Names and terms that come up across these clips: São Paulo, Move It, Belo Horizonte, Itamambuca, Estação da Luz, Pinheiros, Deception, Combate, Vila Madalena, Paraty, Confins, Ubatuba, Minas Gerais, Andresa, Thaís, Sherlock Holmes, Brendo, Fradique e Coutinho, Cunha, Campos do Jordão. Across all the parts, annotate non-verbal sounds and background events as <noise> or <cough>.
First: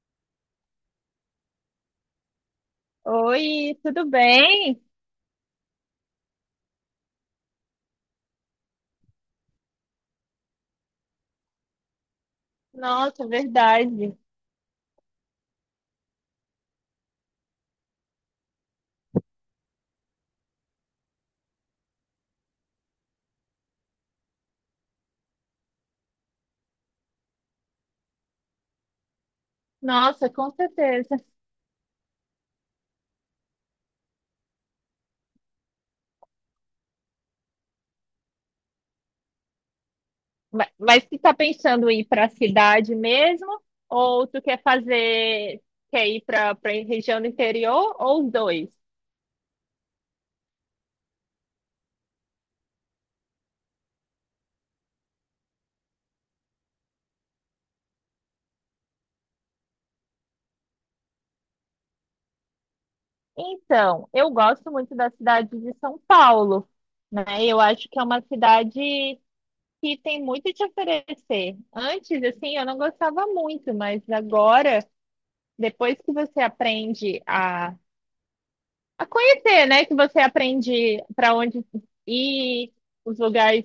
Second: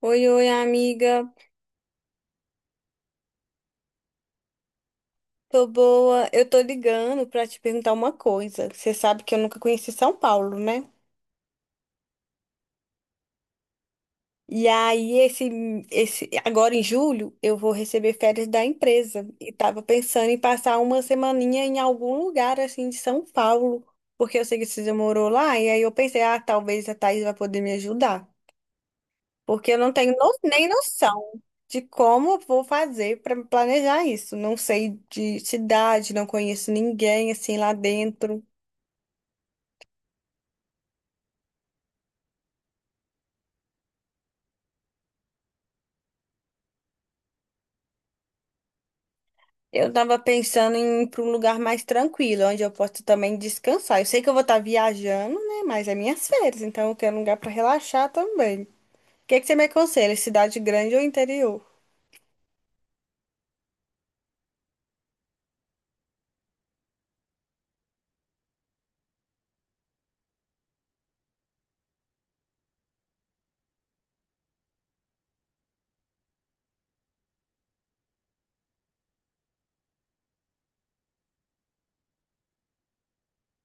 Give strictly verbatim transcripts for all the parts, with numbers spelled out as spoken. Oi, oi, amiga. Oi, tudo bem? Tô boa. Eu tô ligando pra te perguntar uma coisa. Você sabe que eu nunca conheci São Paulo, né? Nossa, verdade. E aí, esse, esse, agora em julho, eu vou receber férias da empresa. E tava pensando em passar uma semaninha em algum lugar, assim, de São Paulo. Porque eu sei que você já morou lá. E aí eu pensei, ah, talvez a Thaís vai poder me ajudar. Porque eu não tenho Nossa, no- com nem certeza. noção de como eu vou fazer para planejar isso. Não sei de cidade, não conheço ninguém assim lá dentro. Ma- Mas tu tá pensando em ir para a cidade mesmo? Ou tu quer fazer, quer ir para para região do interior ou os dois? Eu tava pensando em ir para um lugar mais tranquilo, onde eu posso também descansar. Eu sei que eu vou estar viajando, né? Mas é minhas férias, então eu quero um lugar para relaxar também. O que que você me aconselha? Cidade grande ou interior? Então, eu gosto muito da cidade de São Paulo, né? Eu acho que é uma cidade que tem muito te oferecer. Antes, assim, eu não gostava muito, mas agora, depois que você aprende a conhecer, né? Que você aprende para onde ir, os lugares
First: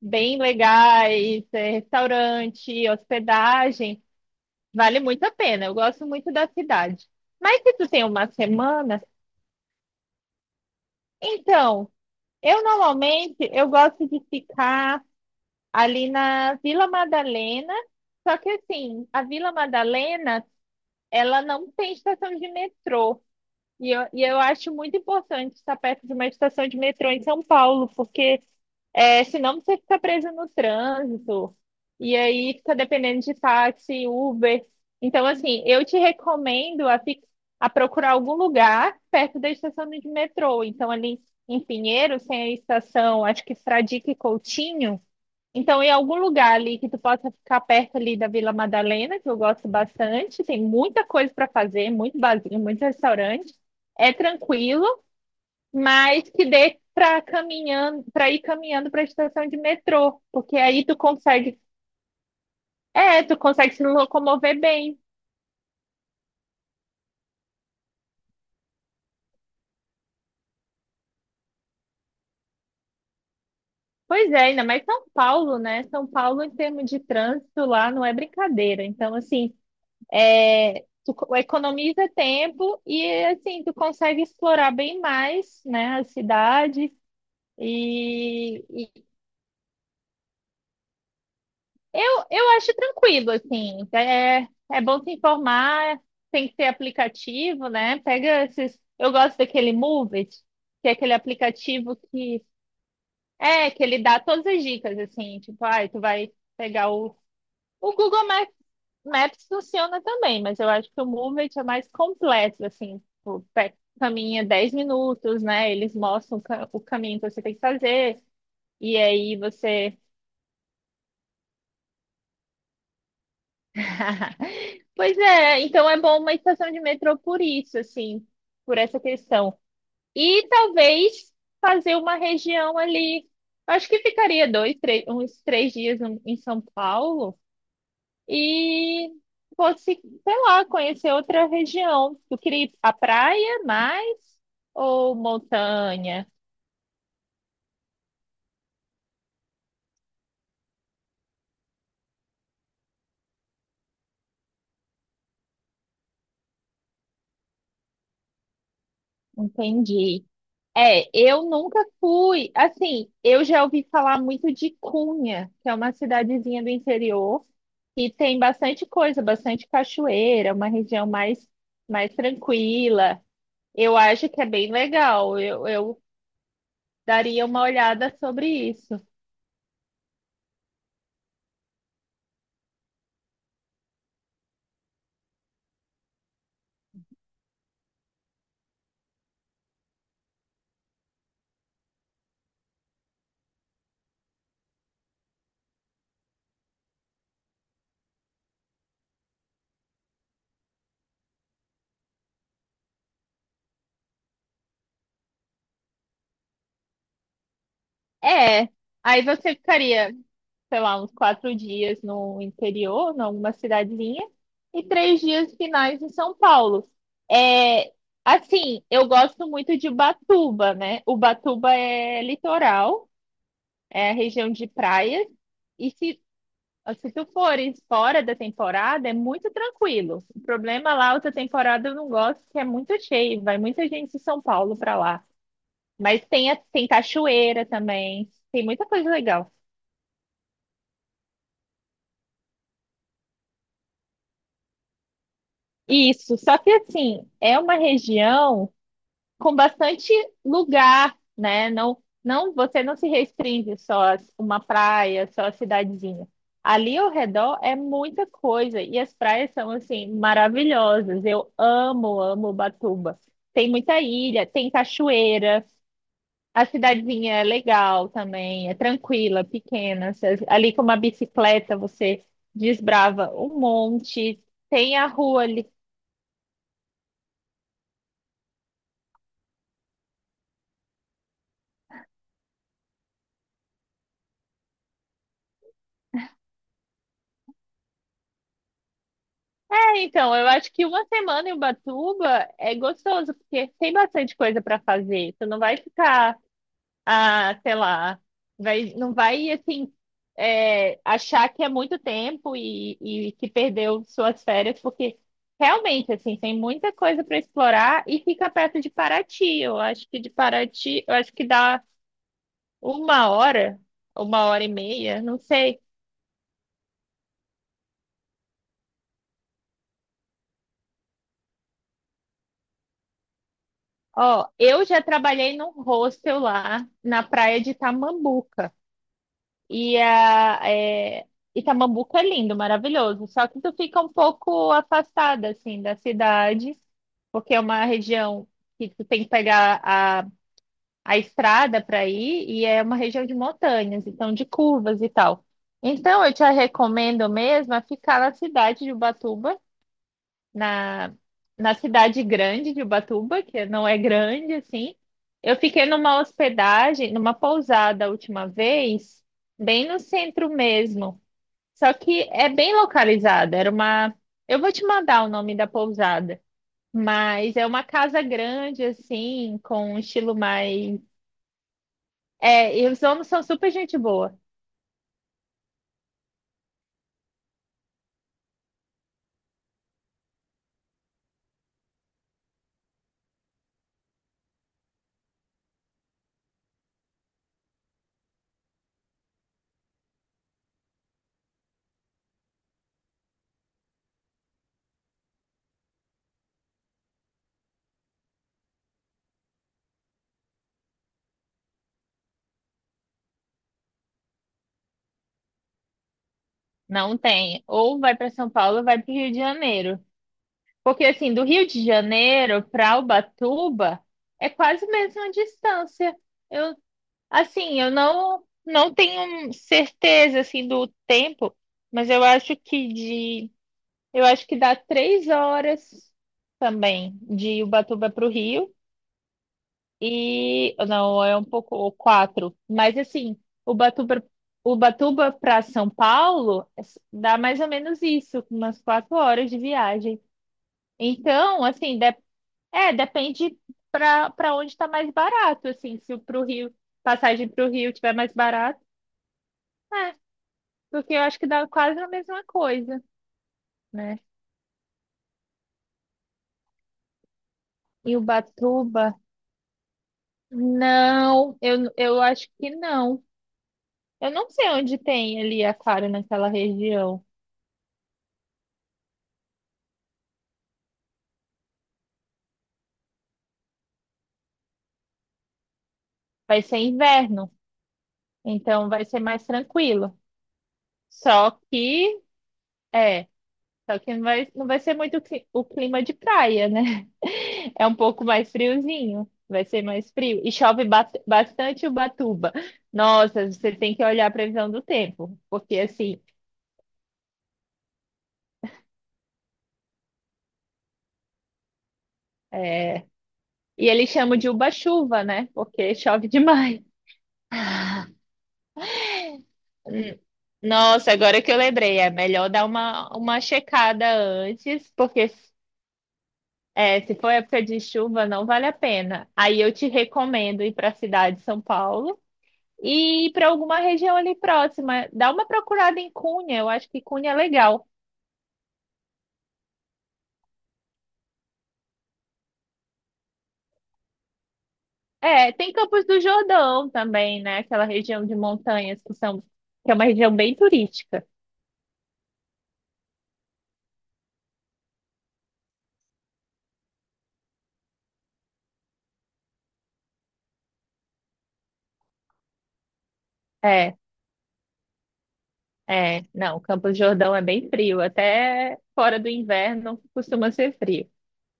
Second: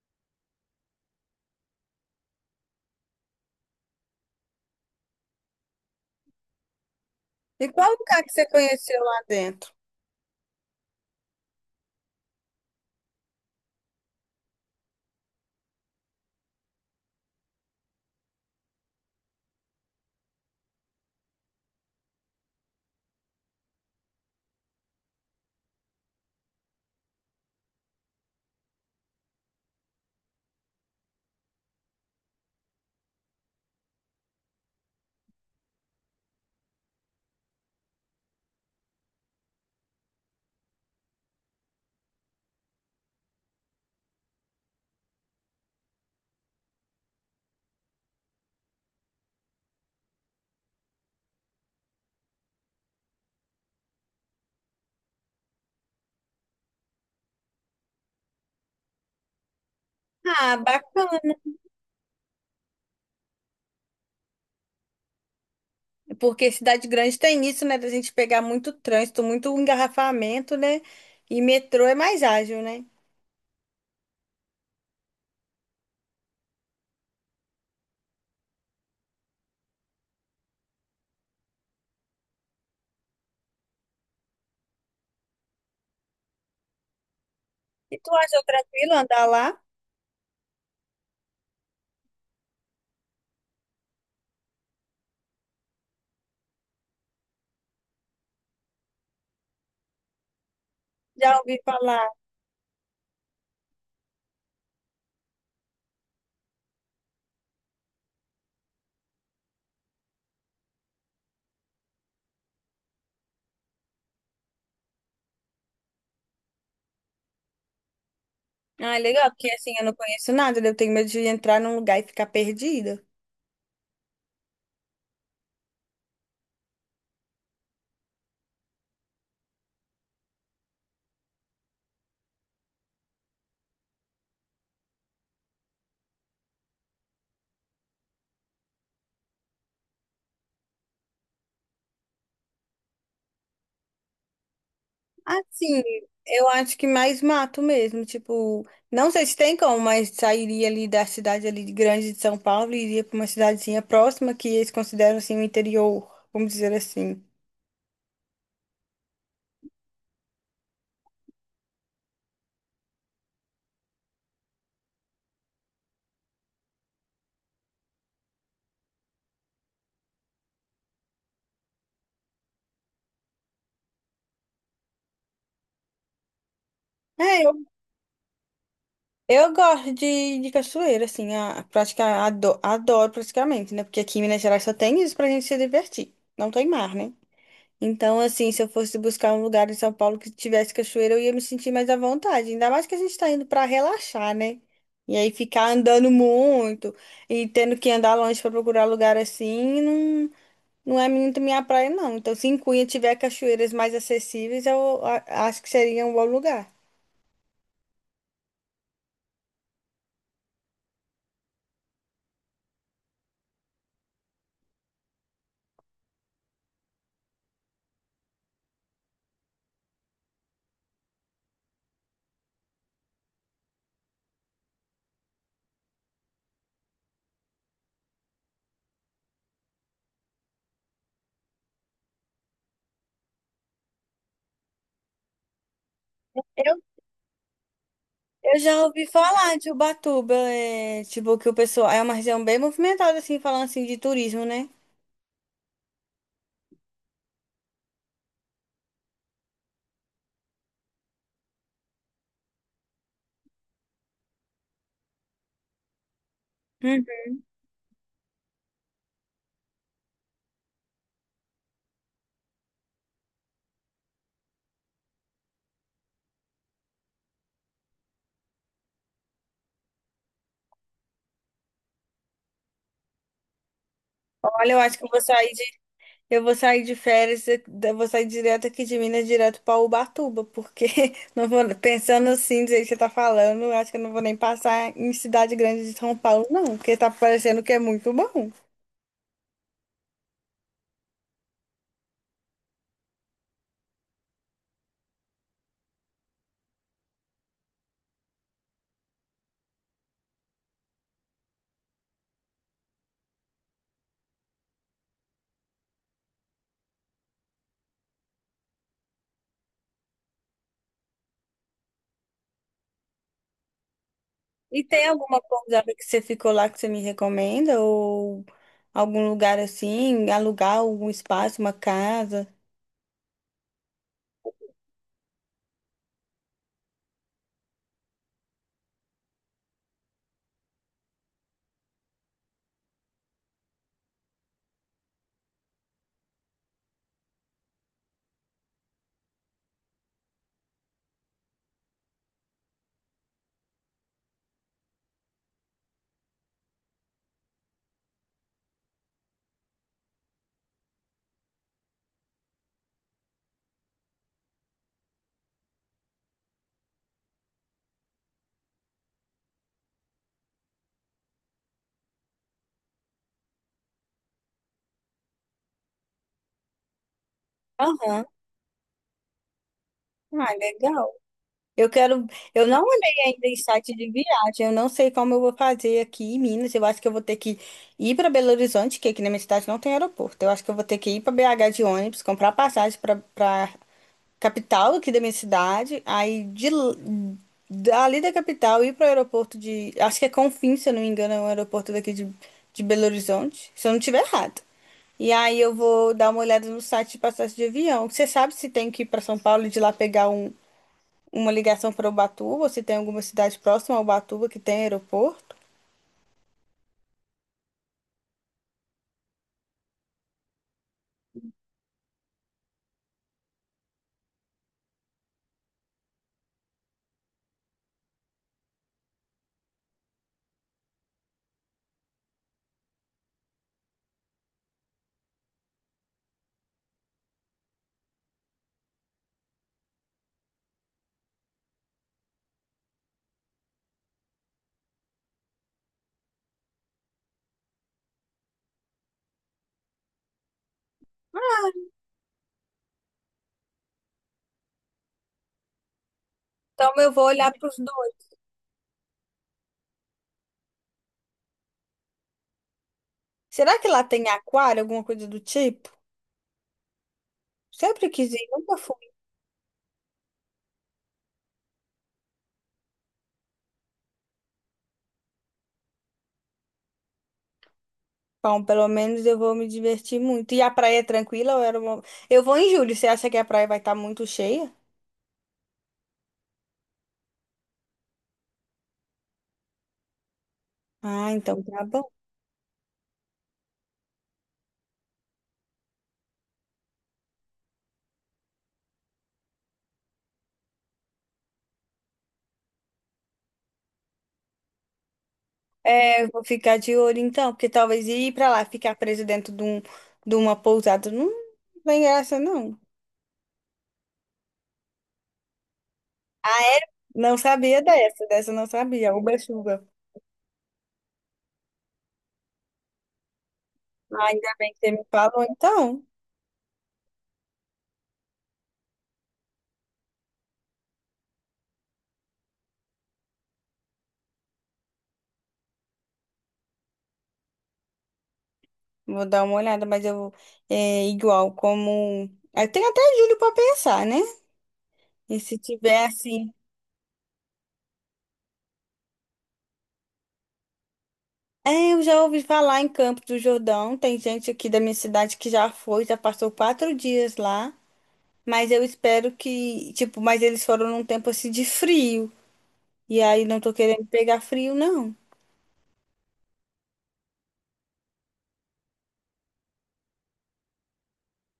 bem legais, eh, restaurante, hospedagem. Vale muito a pena. Eu gosto muito da cidade. Mas E se tu qual tem lugar uma que você conheceu semana, lá dentro? então, eu normalmente eu gosto de ficar ali na Vila Madalena. Só que assim, a Vila Madalena, ela não tem estação de metrô. E eu, e eu acho muito importante estar perto de uma estação de metrô em São Paulo, porque é, senão você fica preso no trânsito, e aí fica dependendo de táxi, Uber. Então, assim, eu te recomendo a, fi- a procurar algum lugar perto da estação de metrô. Então, ali em Pinheiros tem a estação, acho que Fradique e Coutinho. Então, em algum lugar ali que tu possa ficar perto ali da Vila Madalena, que eu gosto bastante, tem muita coisa para fazer, muito barzinho, muito restaurante é tranquilo, mas que dê para caminhando, para ir caminhando para a estação de metrô, Ah, porque aí tu bacana. consegue, é, tu consegue se locomover bem. Porque cidade grande tem isso, né? Da gente pegar muito trânsito, muito engarrafamento, né? E metrô é mais ágil, né? Pois é, ainda mais São Paulo, né? São Paulo, em termos de trânsito lá, não é brincadeira. Então, assim, é, tu co- economiza tempo e, assim, tu consegue explorar bem mais, né, a cidade. E tu achou E, tranquilo andar lá? Eu, eu acho tranquilo, assim. É, é bom se informar, tem que ter aplicativo, né? Pega esses. Eu gosto daquele Move It, que é aquele Já ouvi aplicativo falar. que é que ele dá todas as dicas, assim, tipo, ai, tu vai pegar o. O Google Ma- Maps funciona também, mas eu acho que o Move It é mais completo, assim, tipo, pe- caminha dez minutos, né? Eles mostram o ca- o caminho que você tem que fazer. Ah, E é legal, aí porque assim, eu não você conheço nada, né? Eu tenho medo de entrar num lugar e ficar perdida. <laughs> Pois é, então é bom uma estação de metrô por isso, assim, por essa questão. E talvez fazer uma região ali. Acho que ficaria dois, três, uns três dias em em São Paulo e fosse, sei lá, conhecer outra região. Eu queria ir à praia mais ou Assim, montanha. eu acho que mais mato mesmo, tipo, não sei se tem como, mas sairia ali da cidade ali de grande de São Paulo e iria para uma cidadezinha próxima que eles consideram assim o interior, vamos dizer assim. Entendi. É, eu nunca fui. Assim, eu já ouvi falar muito de Cunha, que é uma cidadezinha do interior, e tem bastante coisa, bastante cachoeira, uma região mais, mais tranquila. Eu acho que é bem legal. Eu, eu É, daria eu uma olhada sobre isso. Eu gosto de, de cachoeira, assim, a, a praticar, ado- adoro praticamente, né? Porque aqui em Minas Gerais só tem isso pra gente se divertir. Não tem mar, né? Então, assim, se eu fosse buscar um lugar em São Paulo que tivesse cachoeira, eu ia me sentir mais à vontade. Ainda mais que a gente tá indo pra relaxar, né? E aí ficar andando muito e tendo que andar longe pra procurar lugar assim, não, não é muito minha praia, não. Então, se em Cunha tiver cachoeiras mais acessíveis, eu a- acho que seria um bom lugar. É, aí você ficaria, sei lá, uns quatro dias no interior, numa cidadezinha, e três dias finais em São Paulo. É, assim, eu gosto muito de Ubatuba, né? Ubatuba é litoral, é a região de praias, e se, se tu fores fora da temporada, é muito tranquilo. O problema lá, outra temporada eu não gosto, que é muito cheio, vai muita gente de São Paulo para lá. Mas tem, a- tem cachoeira também, Eu tem já muita ouvi coisa legal. falar de Ubatuba, é, tipo, que o pessoal, é uma região bem movimentada, assim, falando assim de turismo, né? Isso, só que assim, é uma região com bastante lugar, né? Não, não, você não se restringe só a uma praia, só a cidadezinha. Ali Hum. ao redor é muita coisa e as praias são assim maravilhosas. Eu amo, amo Ubatuba. Tem muita ilha, tem cachoeira. A cidadezinha é legal também, é tranquila, pequena. Você- Ali com uma bicicleta você desbrava um monte. Olha, eu Tem acho que a eu vou rua sair de, ali. eu vou sair de férias, eu vou sair direto aqui de Minas, direto para Ubatuba, porque <laughs> não vou, pensando assim, do jeito que você tá falando, eu acho que eu não vou nem passar em cidade grande de São Paulo, não, porque tá parecendo que é muito bom. É, então, eu acho que uma semana em Ubatuba é gostoso, porque tem bastante coisa para fazer. Tu não vai ficar, ah, sei lá, vai, não vai assim é, achar que é muito tempo e, e que perdeu suas férias, porque realmente assim tem muita coisa para explorar e fica perto de Paraty. Eu acho que de Paraty, eu acho que dá uma hora, uma hora e E tem meia, não alguma sei. pousada que você ficou lá que você me recomenda? Ou algum lugar assim, alugar algum espaço, uma casa? Ó, eu já trabalhei num hostel lá na praia de Tamambuca. E a, é, Itamambuca é lindo, maravilhoso. Só que tu fica um pouco afastada, assim, da cidade, porque é uma região que tu tem que pegar a, a estrada para ir, e é uma região de montanhas, então de curvas e tal. Então, eu te recomendo mesmo a ficar na cidade de Ubatuba, na, na cidade grande de Ubatuba, que não é grande assim. Eu fiquei numa hospedagem, numa pousada a última vez, bem no centro mesmo. Só que é bem localizada, era uma. Eu vou te mandar o nome da pousada, mas é uma casa Aham. grande, assim, com um estilo Ah, mais. legal. Eu quero. Eu É, não e os olhei homens são ainda em super site gente de boa. viagem. Eu não sei como eu vou fazer aqui em Minas. Eu acho que eu vou ter que ir para Belo Horizonte, que aqui na minha cidade não tem aeroporto. Eu acho que eu vou ter que ir para B H de ônibus, comprar passagem para para capital aqui da minha cidade. Aí de l- dali da capital ir para o aeroporto de. Acho que é Confins, se eu não me engano, é um aeroporto daqui de, de Belo Horizonte. Se eu não estiver errado. E aí eu vou dar uma olhada no site de passagem de avião. Você sabe se tem que ir para São Paulo e de lá pegar um uma ligação para Ubatuba, se tem alguma cidade próxima a Ubatuba que tem aeroporto. Não tem. Ou vai para São Paulo, ou vai para o Rio de Janeiro. Porque assim, do Rio de Janeiro para Ubatuba é quase a mesma distância. Eu, assim, eu não não tenho certeza assim do tempo, mas eu acho que de eu acho que dá três horas também de Ubatuba para o Rio e não é um pouco ou quatro, mas assim Ubatuba Ubatuba para São Paulo dá mais ou menos isso, umas quatro horas de viagem. Então, assim, é, depende para para onde está mais barato, assim, se o pro Rio, Então eu vou passagem olhar para para o os Rio tiver dois. mais barato, é, porque eu acho que dá quase a mesma coisa, Será que lá né? tem aquário, alguma coisa do tipo? Sempre E quis ir, nunca fui. Ubatuba, não, eu, eu acho que não. Eu não sei onde tem ali a Clara naquela região. Bom, pelo menos eu vou me divertir muito. E a praia é tranquila? Ou era uma- eu vou em julho. Você acha que a praia vai estar muito cheia? Vai ser inverno, então vai ser mais tranquilo. Ah, Só então tá bom. que, é, só que não vai, não vai ser muito cli- o clima de praia, né? É um pouco mais friozinho, vai ser mais frio. E chove ba- bastante Ubatuba. Nossa, você tem que olhar a previsão do tempo, porque assim, É, eu vou ficar de olho então, porque talvez ir pra lá, ficar preso dentro de, um, de uma pousada, não tem graça, não. é... e eles chamam de Uba-chuva, né? Porque chove demais. Não sabia Ah, dessa, dessa eu não sabia. Uba chuva. hum. Nossa, agora que eu lembrei, é melhor dar uma, uma checada Ah, ainda bem que você antes, me porque falou então. é, se for época de chuva, não vale a pena. Aí eu te recomendo ir para a cidade de São Paulo, e ir para alguma região ali próxima. Dá uma procurada em Cunha, eu acho que Cunha é legal. Vou dar uma olhada, mas eu é igual como. Eu tenho até julho para pensar, né? E É, se tem tiver Campos do assim. Jordão também, né? Aquela região de montanhas que são, que é uma região bem turística. É, eu já ouvi falar em Campos do Jordão. Tem gente aqui da minha cidade que já foi, já passou quatro dias lá. Mas eu espero que, tipo, mas eles foram num tempo assim de frio. E aí não tô É, querendo pegar frio, não. é, não, Campos do Jordão é bem frio, até fora do inverno costuma ser frio.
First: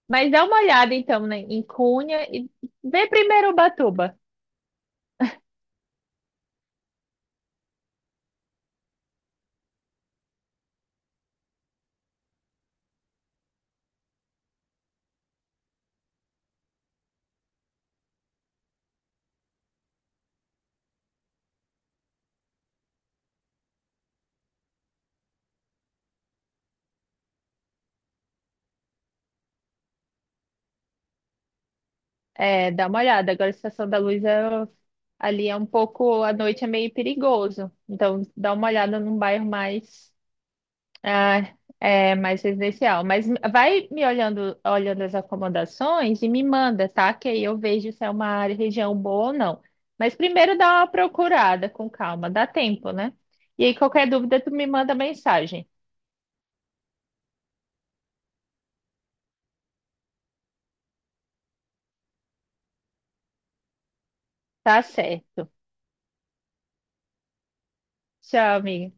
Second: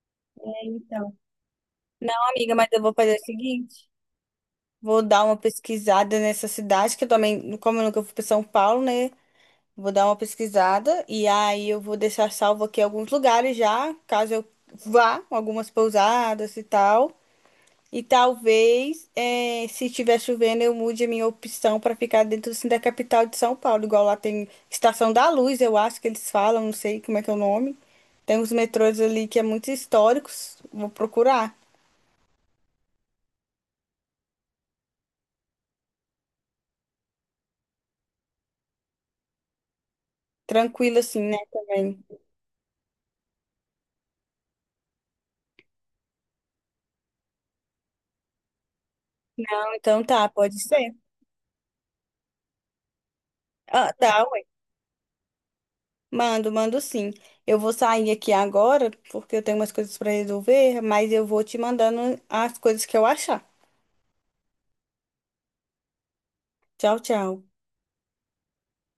Mas dá uma É, olhada então. então, né, em Não, Cunha e amiga, mas eu vou vê fazer o primeiro seguinte. Ubatuba. Vou dar uma pesquisada nessa cidade, que eu também, como eu nunca fui para São Paulo, né? Vou dar uma pesquisada e aí eu vou deixar salvo aqui alguns lugares já, caso eu vá, algumas pousadas e tal. E talvez, eh, se estiver chovendo, eu mude a minha opção para ficar dentro assim, da capital de São Paulo. Igual lá tem Estação da Luz, eu acho que eles falam, não sei como é que é o nome. Tem uns metrôs ali que é muito históricos. Vou procurar. É, dá uma olhada. Agora a Estação da Luz é- ali é um pouco, à noite é meio perigoso. Então dá uma olhada num bairro mais. Tranquilo assim, né, Ah, também. é mais residencial. Mas vai me olhando, olhando as acomodações e me manda, tá? Que aí eu vejo se é uma área, região boa ou não. Então Mas tá, pode primeiro dá uma ser. procurada com calma, dá tempo, né? E aí Ah, qualquer tá, dúvida tu me manda mensagem. mando, mando sim. Eu vou sair aqui agora, porque eu tenho umas coisas para resolver, mas eu vou te mandando as coisas que eu achar. Tá certo. Tchau, tchau. Tchau, amiga.